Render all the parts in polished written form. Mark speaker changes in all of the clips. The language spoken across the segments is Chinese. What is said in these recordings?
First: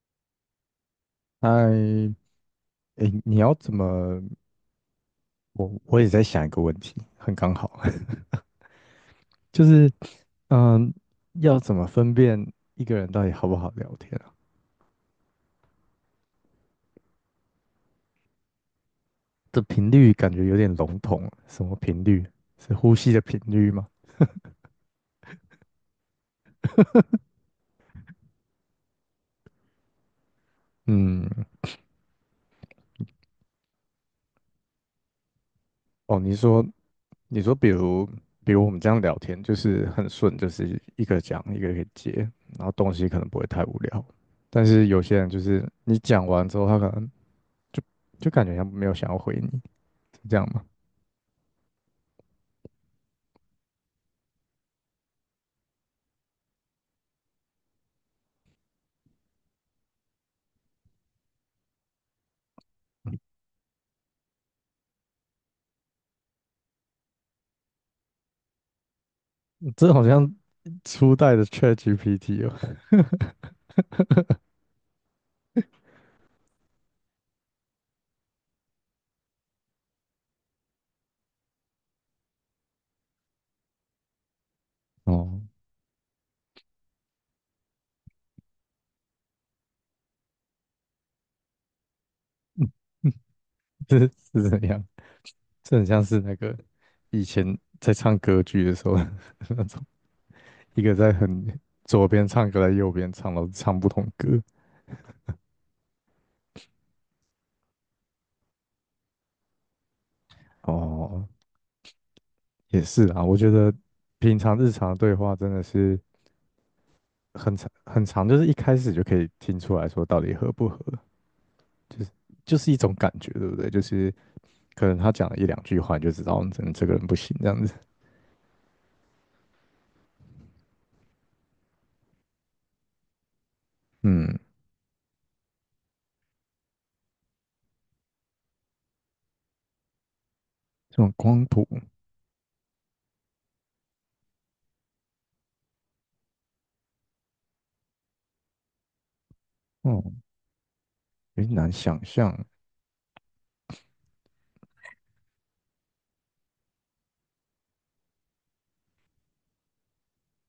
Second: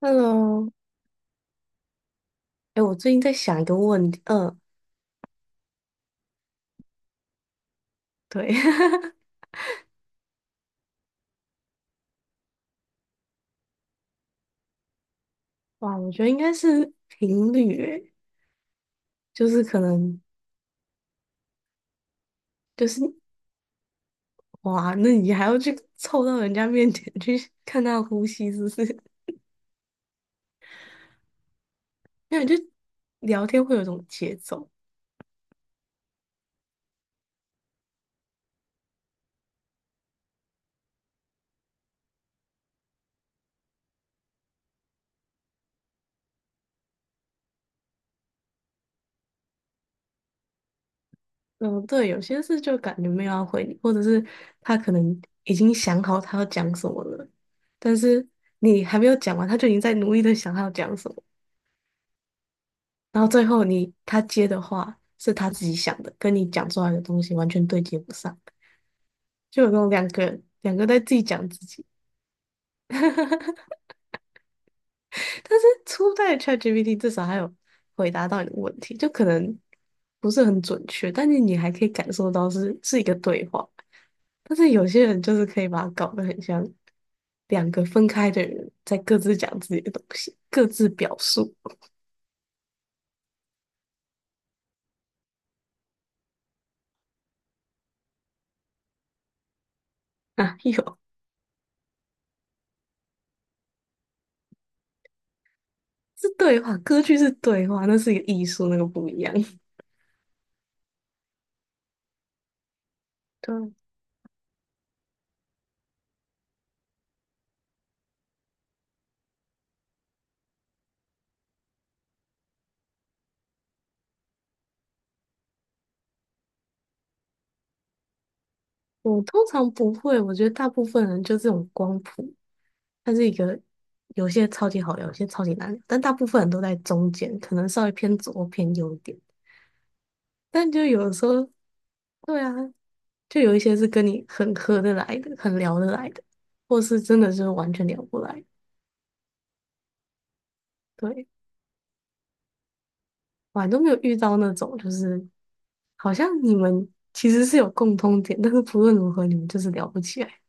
Speaker 1: Hello，
Speaker 2: 嗨
Speaker 1: 哎，我
Speaker 2: 诶，
Speaker 1: 最近在
Speaker 2: 你要
Speaker 1: 想一
Speaker 2: 怎
Speaker 1: 个问题，
Speaker 2: 么？
Speaker 1: 嗯，
Speaker 2: 我也在想一个问题，很刚好，
Speaker 1: 对，
Speaker 2: 就是嗯，要怎么分辨一个人到底好不好聊天啊？
Speaker 1: 哇，我觉得应该是频率，哎，就是
Speaker 2: 这
Speaker 1: 可
Speaker 2: 频率
Speaker 1: 能
Speaker 2: 感觉有点笼统，什么频率？是
Speaker 1: 就
Speaker 2: 呼
Speaker 1: 是
Speaker 2: 吸的频率吗？
Speaker 1: 哇，那你还要去凑到人家面前去看他的呼吸，是不是？
Speaker 2: 嗯，
Speaker 1: 因为就聊天会有一种节奏。
Speaker 2: 哦，你说，比如我们这样聊天，就是很顺，就是一个讲一个给接，然后东西可能不会太无聊，但是有些人就是你讲完之后，他可能就就感觉像没有想要回你，是这样吗？
Speaker 1: 嗯，对，有些事就感觉没有要回你，或者是他可能已经想好他要讲什么了，但是你还没有讲完，他就已经在努力的想他要讲什么。然后最后你他接的话是他自己想的，跟你讲出来的东西完全对接不上，就有那种
Speaker 2: 这好
Speaker 1: 两
Speaker 2: 像
Speaker 1: 个两个在自
Speaker 2: 初
Speaker 1: 己
Speaker 2: 代的
Speaker 1: 讲自己。
Speaker 2: ChatGPT。
Speaker 1: 但是初代的 ChatGPT 至少还有回答到你的问题，就可能不是很准确，但是你还可以感受到是一个对话。但是有些人就
Speaker 2: 哦，
Speaker 1: 是可以把它搞得很像两个分开的人在各自讲自己的东西，各自表述。
Speaker 2: 哦 这是怎样？这很像是那个以前在唱歌剧的时候 那种，
Speaker 1: 啊，
Speaker 2: 一个
Speaker 1: 有，
Speaker 2: 在很左边唱，歌，个在右边唱，然后唱不同歌。
Speaker 1: 是对话，歌剧是对话，那是一个艺术，那个不一样。
Speaker 2: 哦，也是啊，我 觉
Speaker 1: 对，
Speaker 2: 得平常日常的对话真的是很长很长，就是一开始就可以听出来说到底合不合，就是就是一种感觉，对不对？就是可能他讲了一两句话，你就知道嗯这个人不行这样子。
Speaker 1: 我通常不会，我觉得大部分人就这种光谱，它是一个有
Speaker 2: 嗯，
Speaker 1: 些超级好聊，有些超级难聊，但大部分人都在中间，可能稍微偏左或偏右一点。但就
Speaker 2: 这
Speaker 1: 有的
Speaker 2: 种
Speaker 1: 时
Speaker 2: 光
Speaker 1: 候，
Speaker 2: 谱。
Speaker 1: 对啊，就有一些是跟你很合得来的，很聊得来的，或是真的是完全聊不来。
Speaker 2: 嗯，
Speaker 1: 对，
Speaker 2: 有点难想象。
Speaker 1: 我还都没有遇到那种，就是好像你们其实是有共通点，但是不论如何你们就是聊不起来。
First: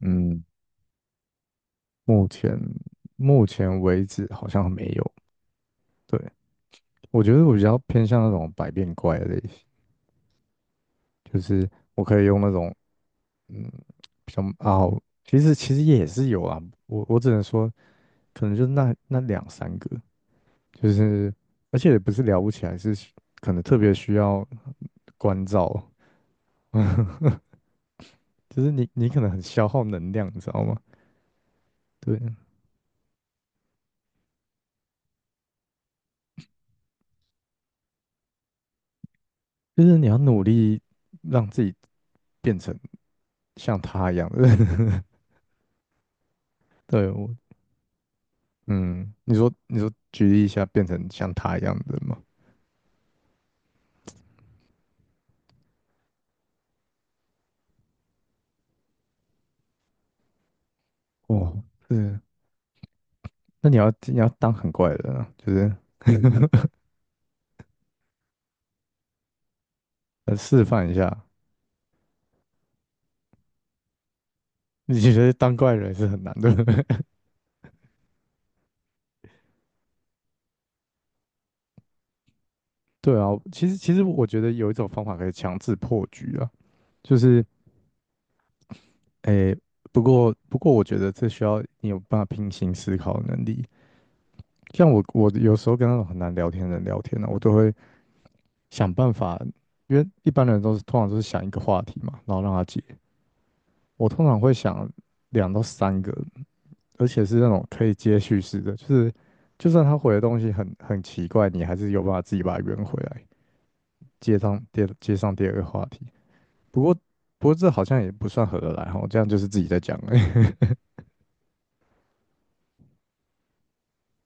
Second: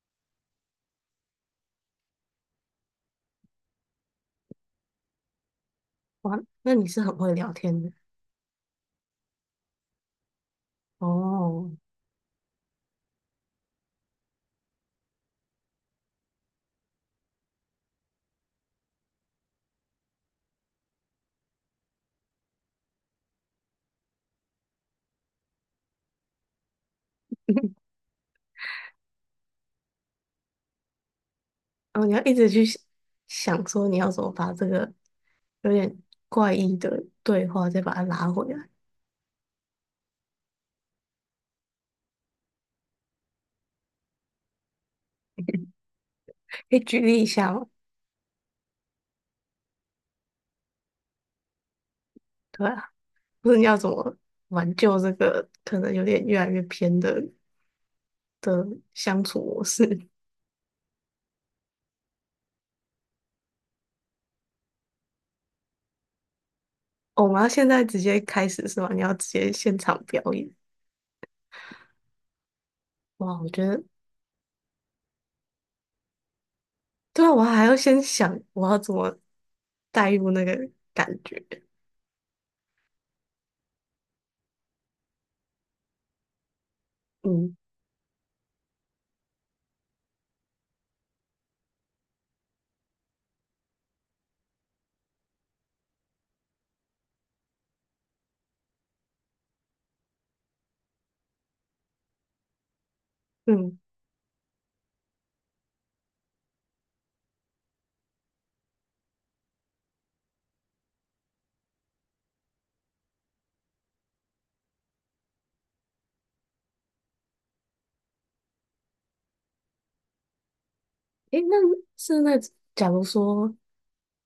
Speaker 2: 嗯，目前目前为止好像没有。对，
Speaker 1: 哇，那你是很
Speaker 2: 我
Speaker 1: 会
Speaker 2: 觉得
Speaker 1: 聊
Speaker 2: 我比较
Speaker 1: 天的
Speaker 2: 偏向那种百变怪的类型，就是
Speaker 1: 哦。
Speaker 2: 我可以用那种嗯比较啊，其实也是有啊。我只能说，可能就那两三个，就是而且也不是聊不起来，是可能特别需要关照，就是你可能很消耗能量，你知道吗？
Speaker 1: 哦，你
Speaker 2: 对，
Speaker 1: 要一直去想想说你要怎么把这个有点怪异的对话再把它拉回来，
Speaker 2: 就是你要努力让自己变成。像他一样的人。
Speaker 1: 可以举
Speaker 2: 对，
Speaker 1: 例一
Speaker 2: 我，
Speaker 1: 下吗？
Speaker 2: 嗯，你说举例一下，变成像他一样的人吗？
Speaker 1: 对啊，或者你要怎么挽救这个可能有点越来越偏的的相处模式？
Speaker 2: 哦，是，那你要当很怪的人啊，就是
Speaker 1: 哦，我们要现在直接开始是吗？你要直接现场表演？
Speaker 2: 示范一下。
Speaker 1: 哇，我觉得
Speaker 2: 你觉得当怪人是很难的？
Speaker 1: 对啊，我还要先想我要怎么带入那个感觉。
Speaker 2: 对啊，其实我觉得有一种方法可以强制破局啊，就是
Speaker 1: 嗯
Speaker 2: 诶，不过我觉得这需要你有办法平行思考的能力。像我有时候跟那种很难聊天的人聊天呢、我都会想办法，因为一般人都是通常都是想一个话题嘛，然后让他接。
Speaker 1: 嗯，
Speaker 2: 我通常会想两到三个，而且是那种可以接续式的，就是就算他回的东西很很奇怪，你还是有办法自己把它圆回来，接上第二个话题。不过不过这好像也不算合得来哈，这样就是自己在讲而已。
Speaker 1: 诶，那是那假如说，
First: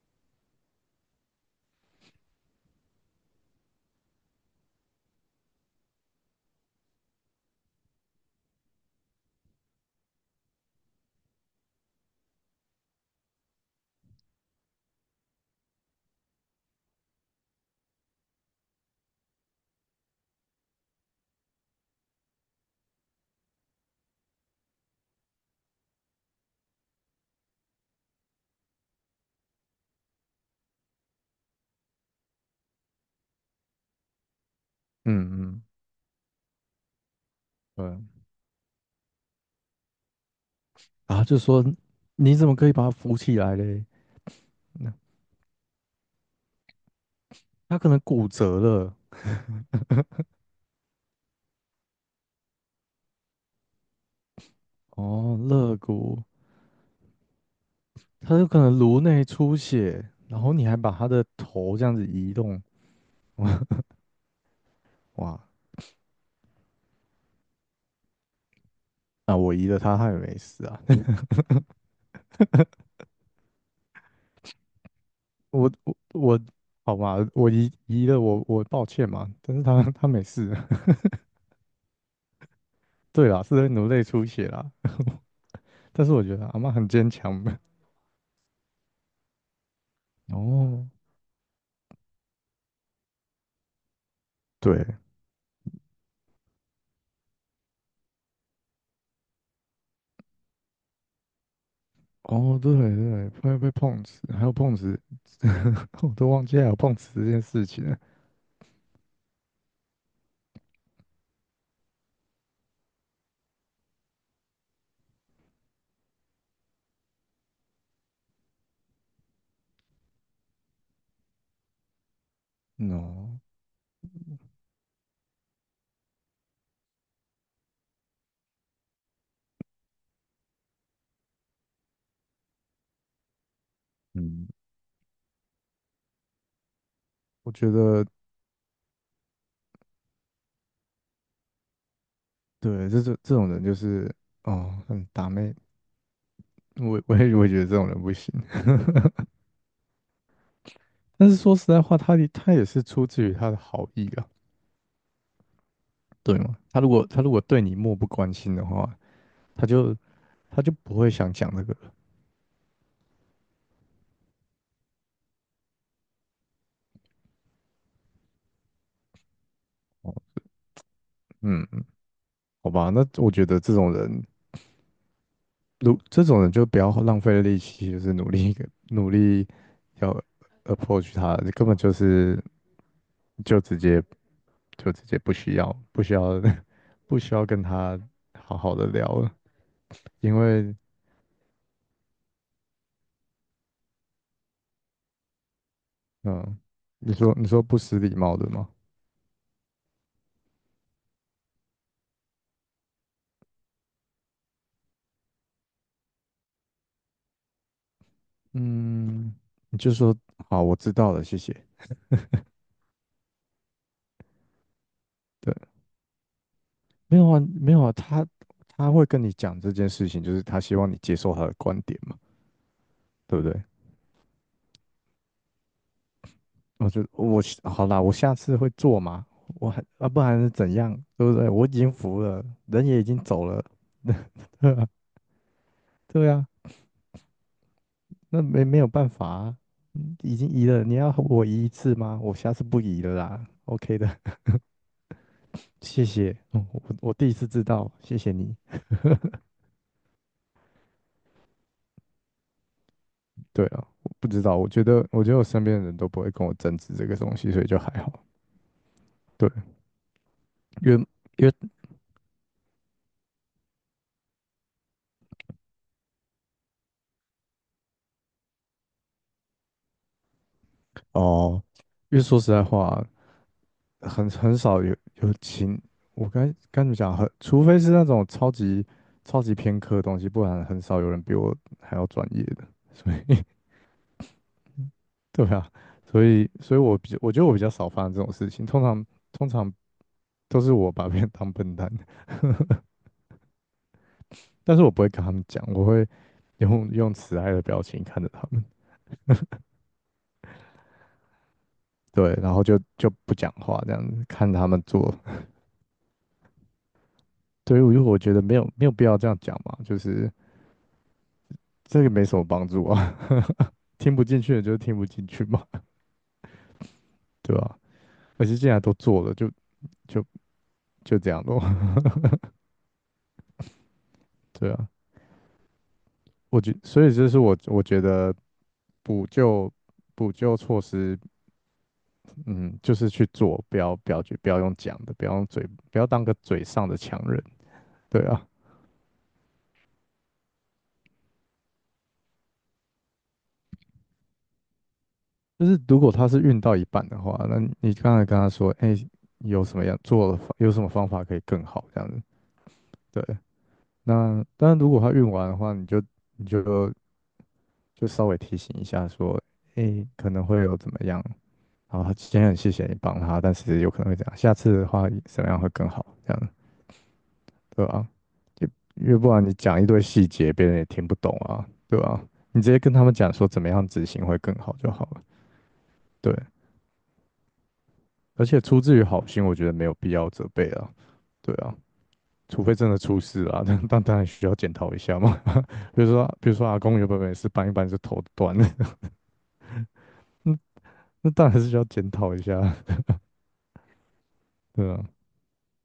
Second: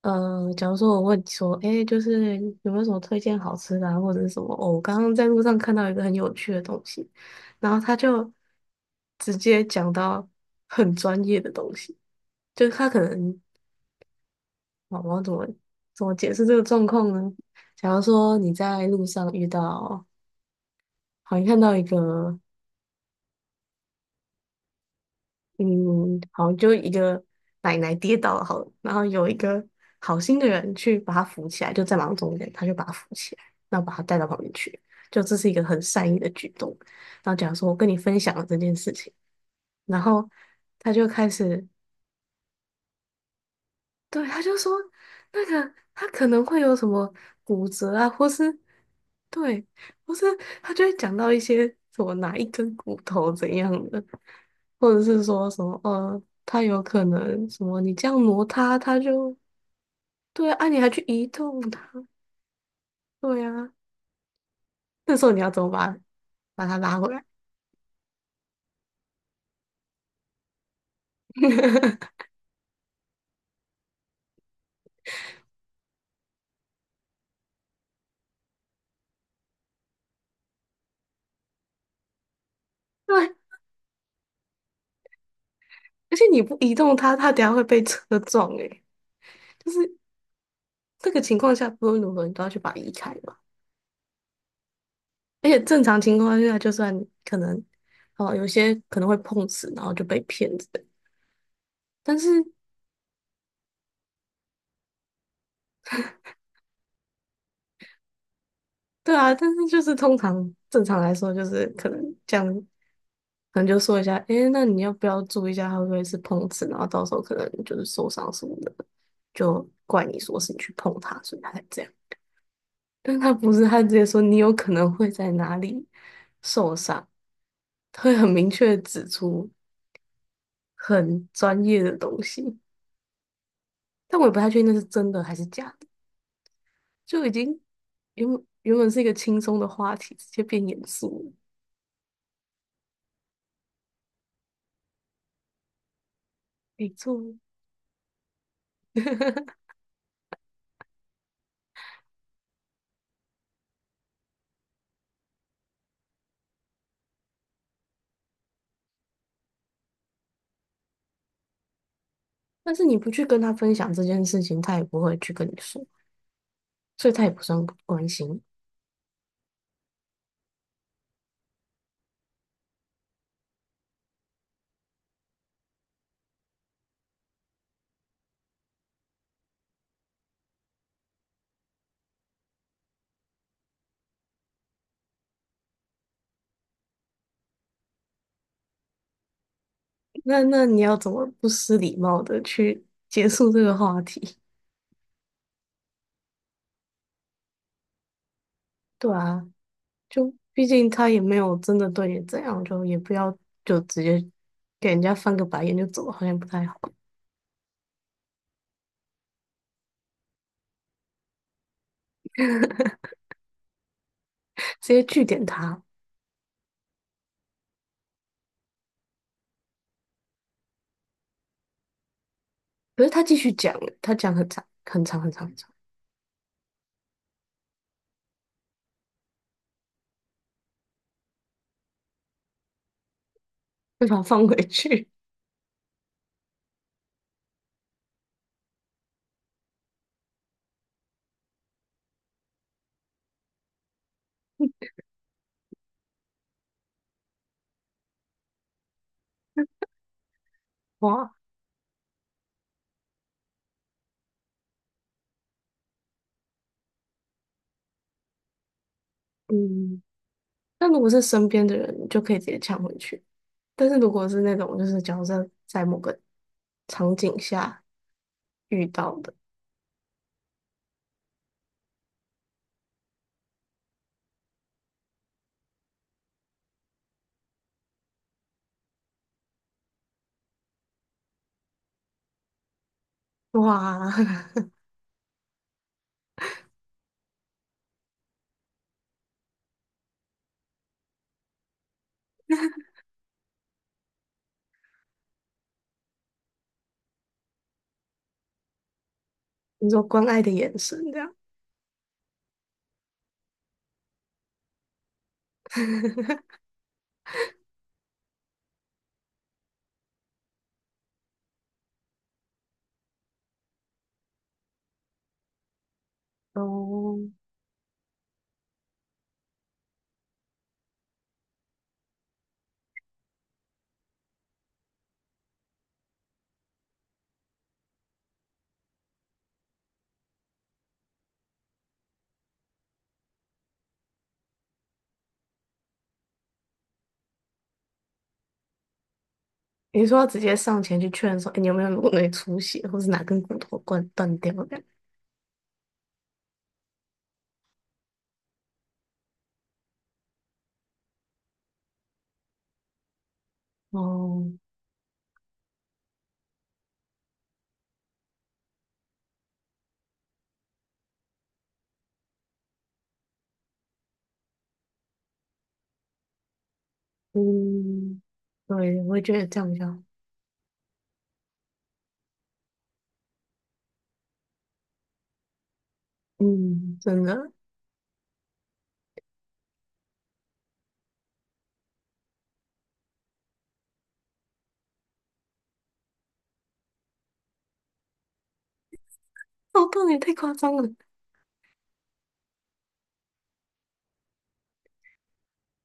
Speaker 1: 假如说我问你说，诶，就是有没有什么推荐好吃的啊，或者是什么？哦我刚刚在路上看到一个很有趣的东西，然后他就直接讲到很专业的东西，就是他可能，我要怎么怎么解释这个状况呢？假如说你在路上遇到，好，像看到一个。嗯，好，就一个奶奶跌倒了，好了然后有一个好心的人去把她扶起来，就在马路中间，他就把她扶起来，然后把她带到旁边去，就这
Speaker 2: 嗯
Speaker 1: 是一个
Speaker 2: 嗯，
Speaker 1: 很善意的举动。然后假如说，我跟你
Speaker 2: 对。
Speaker 1: 分享了这件事情，然后他就
Speaker 2: 然后
Speaker 1: 开
Speaker 2: 就说
Speaker 1: 始
Speaker 2: 你怎么可以把他扶起来嘞？
Speaker 1: 对，他就说
Speaker 2: 那
Speaker 1: 那个他可能会有什么骨
Speaker 2: 他可
Speaker 1: 折
Speaker 2: 能
Speaker 1: 啊，
Speaker 2: 骨
Speaker 1: 或是
Speaker 2: 折了，
Speaker 1: 对，或是他就会讲到一些什么哪一根骨头怎样的，或者是
Speaker 2: 哦，
Speaker 1: 说什
Speaker 2: 肋
Speaker 1: 么
Speaker 2: 骨，
Speaker 1: 他有可能什么你这样
Speaker 2: 他
Speaker 1: 挪
Speaker 2: 有可能
Speaker 1: 他，他
Speaker 2: 颅内
Speaker 1: 就
Speaker 2: 出血，然
Speaker 1: 对
Speaker 2: 后
Speaker 1: 啊，
Speaker 2: 你
Speaker 1: 啊
Speaker 2: 还
Speaker 1: 你还
Speaker 2: 把
Speaker 1: 去
Speaker 2: 他的
Speaker 1: 移动
Speaker 2: 头
Speaker 1: 他，
Speaker 2: 这样子移动，
Speaker 1: 对啊，那时候
Speaker 2: 哇，
Speaker 1: 你要怎么把把他拉回来？
Speaker 2: 那我移了他，他也没事啊。我，好吧，我移了我抱歉嘛，但是他没事，
Speaker 1: 对，
Speaker 2: 对啦，是在努力出血啦，但是
Speaker 1: 而
Speaker 2: 我
Speaker 1: 且
Speaker 2: 觉
Speaker 1: 你
Speaker 2: 得
Speaker 1: 不
Speaker 2: 阿嬷
Speaker 1: 移
Speaker 2: 很
Speaker 1: 动
Speaker 2: 坚
Speaker 1: 他，他
Speaker 2: 强
Speaker 1: 等下
Speaker 2: 的。
Speaker 1: 会被车撞诶、就是
Speaker 2: 哦，
Speaker 1: 这个情况下，不论如何你都要去把他移开嘛。
Speaker 2: 对，
Speaker 1: 而且正常情况下，就算可能，哦，有些可能会碰瓷，然后就被骗之类但是，
Speaker 2: 哦对对，会被碰瓷，还有碰瓷，我都忘记还有碰瓷这件事情了。
Speaker 1: 对啊，但是就是通常正常来说，就是可能这样，可能就说一下，诶，那你要不要注意一下，他会不会是碰瓷？然后到时候可能就是受伤什么的，就怪你说是你去碰他，所以他才这样。但他
Speaker 2: No,
Speaker 1: 不是，他直接说你有可能会在哪里受伤，他会很明确的指出很专业的东西。但我也不
Speaker 2: 嗯，
Speaker 1: 太确定那是真的还是假的，就已
Speaker 2: 我
Speaker 1: 经
Speaker 2: 觉得
Speaker 1: 原本是一个轻松的话题，直接变严肃了。
Speaker 2: 对，这种人就是哦，很打妹，
Speaker 1: 没
Speaker 2: 我我
Speaker 1: 错，
Speaker 2: 也我也觉得这种人不行。但是说实在话，他也是出自于他的好意啊，对吗？他如果他如果对你漠不关心的话。他就他就不会想讲这个了。
Speaker 1: 但是你不去跟他分享这件事情，他也不会去跟你说，所以他也不算不关心。
Speaker 2: 哦，嗯，好吧，那我觉得这种人，如这种人就不要浪费力气，就是努力努力要 approach 他，你根本就是就直接就直接不需要 不需要跟他好好的聊了，因
Speaker 1: 那那
Speaker 2: 为
Speaker 1: 你要怎么不失礼貌的去结束这个话题？
Speaker 2: 嗯，你说不失礼貌的吗？
Speaker 1: 对啊，就毕竟他也没有真的对你怎样，就也不要就直接给人家翻个白眼就走，好像不太好，
Speaker 2: 嗯，你就说好，我知道了，谢谢。
Speaker 1: 直接拒点
Speaker 2: 对。
Speaker 1: 他。
Speaker 2: 没有啊，没有啊，他他会跟你讲这件事情，就是他希望你接受他的观点嘛，
Speaker 1: 可是他继
Speaker 2: 对不
Speaker 1: 续
Speaker 2: 对？
Speaker 1: 讲，他讲很长很长很长很长。
Speaker 2: 我好啦，我下次会做嘛，我还啊，不然是怎样，对不对？我已经服了，人也已经走了，
Speaker 1: 会把它放回
Speaker 2: 对啊，
Speaker 1: 去。
Speaker 2: 对啊，那没有办法啊，嗯已经移了，你要我移一次吗？我下次不移了啦，OK 的，谢谢，嗯我第一次知道，谢谢你。
Speaker 1: 哇，
Speaker 2: 对啊，我不知道，我觉得我身边的人都不会跟我争执这个东西，所以就还好。对。
Speaker 1: 嗯，那
Speaker 2: 因
Speaker 1: 如
Speaker 2: 为
Speaker 1: 果是
Speaker 2: 因
Speaker 1: 身
Speaker 2: 为
Speaker 1: 边的人，你就可以直接抢回去。但是如果是那种就是假设在某个场景下遇到的，
Speaker 2: 哦，因为说实在话，很少有，我该怎么讲？很，除非是那种超级偏科的东西，不然很少有人比我还要专业的。所以，
Speaker 1: 哇，
Speaker 2: 对啊，所以我觉得我比较少发生这种事情。通常都是我把别人当笨蛋，但是我不会跟他们讲，我会用慈爱的表情看着他们，
Speaker 1: 你说关爱的眼神这样，
Speaker 2: 对，然后就不讲话这样子，看他们做。对，于我觉得没有没有必要这样讲嘛，就是。这个没什么帮助啊，听不进去的就是听不进去嘛，
Speaker 1: 哦，
Speaker 2: 对吧、而且既然都做了，就就这样咯，对啊，我觉，所以这是我觉得补救补救措施，嗯，就是去做，不要去不要用讲的，不要用嘴，不要当个嘴上的强人，对啊，
Speaker 1: 你说要直接上前去劝说，哎、你有没有颅内出血，或是哪根骨头断掉的？
Speaker 2: 就是如果他是运到一半的话，那你刚才跟他说，哎、有什么方法可以更好这样子，对，那
Speaker 1: 哦，
Speaker 2: 当然如果他运完的话，你就就稍微提醒一下说，诶，可能会有怎么样，然后今天很谢谢你帮他，但是有可能会这样，下次的话怎么样会更好，这样对吧？
Speaker 1: 嗯，
Speaker 2: 就
Speaker 1: 对，
Speaker 2: 因
Speaker 1: 我
Speaker 2: 为
Speaker 1: 也
Speaker 2: 不
Speaker 1: 觉
Speaker 2: 然
Speaker 1: 得
Speaker 2: 你
Speaker 1: 这样比
Speaker 2: 讲
Speaker 1: 较
Speaker 2: 一堆
Speaker 1: 好，
Speaker 2: 细节，别人也听不懂啊，对吧？你直接跟他们讲说怎么样执行会更好就好了，对。
Speaker 1: 嗯，真的，
Speaker 2: 而且出自于好心，我觉得没有必要责备啊，对啊，除非真的出事啊，但当然需要检讨一下嘛。比如说，比如说阿公原本没事，搬一搬就头断了，
Speaker 1: 哦，不你太 夸
Speaker 2: 那
Speaker 1: 张了，
Speaker 2: 那当然是需要检讨一下啊，对啊。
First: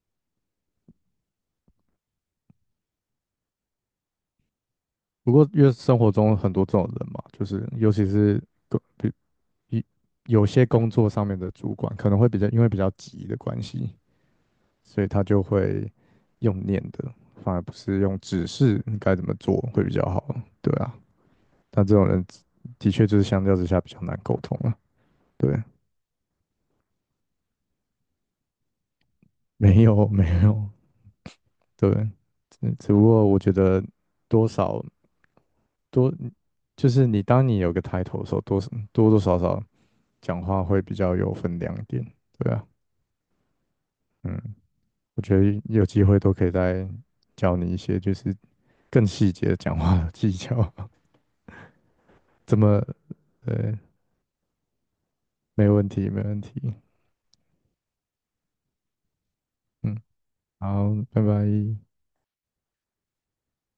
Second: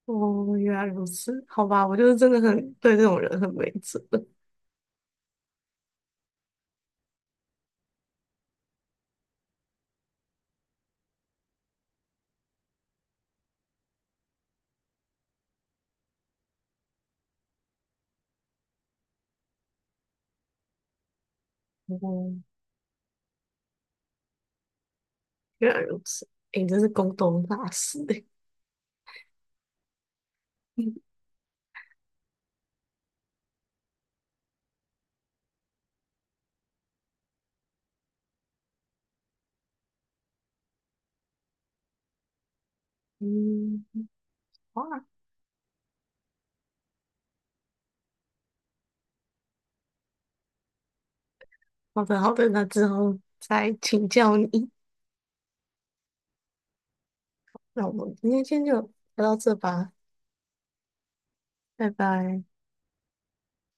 Speaker 1: 哦，原来如此，好吧，我就是真的很对这种人很没辙。
Speaker 2: 不过，因为生活中很多这种人嘛，就是尤其是工，比一有些工作上面的主管可能会比较，因为比较急的关系，所以他就会用念的，反而不是用指示你该怎么做会比较好。对啊，但这种人
Speaker 1: 哦，
Speaker 2: 的确就是相较之下比较难沟通了。对，
Speaker 1: 原来如此，诶，你真是沟通大师诶。
Speaker 2: 没有没有，对，只不过我觉得多少多，就是你当你有个抬头的时候，多多少少讲话会比较有分量一点，对啊，
Speaker 1: 嗯，
Speaker 2: 嗯，
Speaker 1: 好啊，
Speaker 2: 我觉得有机会都可以再教你一些就是更细节的讲话的技巧，
Speaker 1: 好的好 的，
Speaker 2: 怎
Speaker 1: 那
Speaker 2: 么，
Speaker 1: 之后再
Speaker 2: 呃，
Speaker 1: 请教你。
Speaker 2: 没问题，没问题，
Speaker 1: 那我们今天先就聊到这吧，
Speaker 2: 嗯，好，拜拜。
Speaker 1: 拜拜。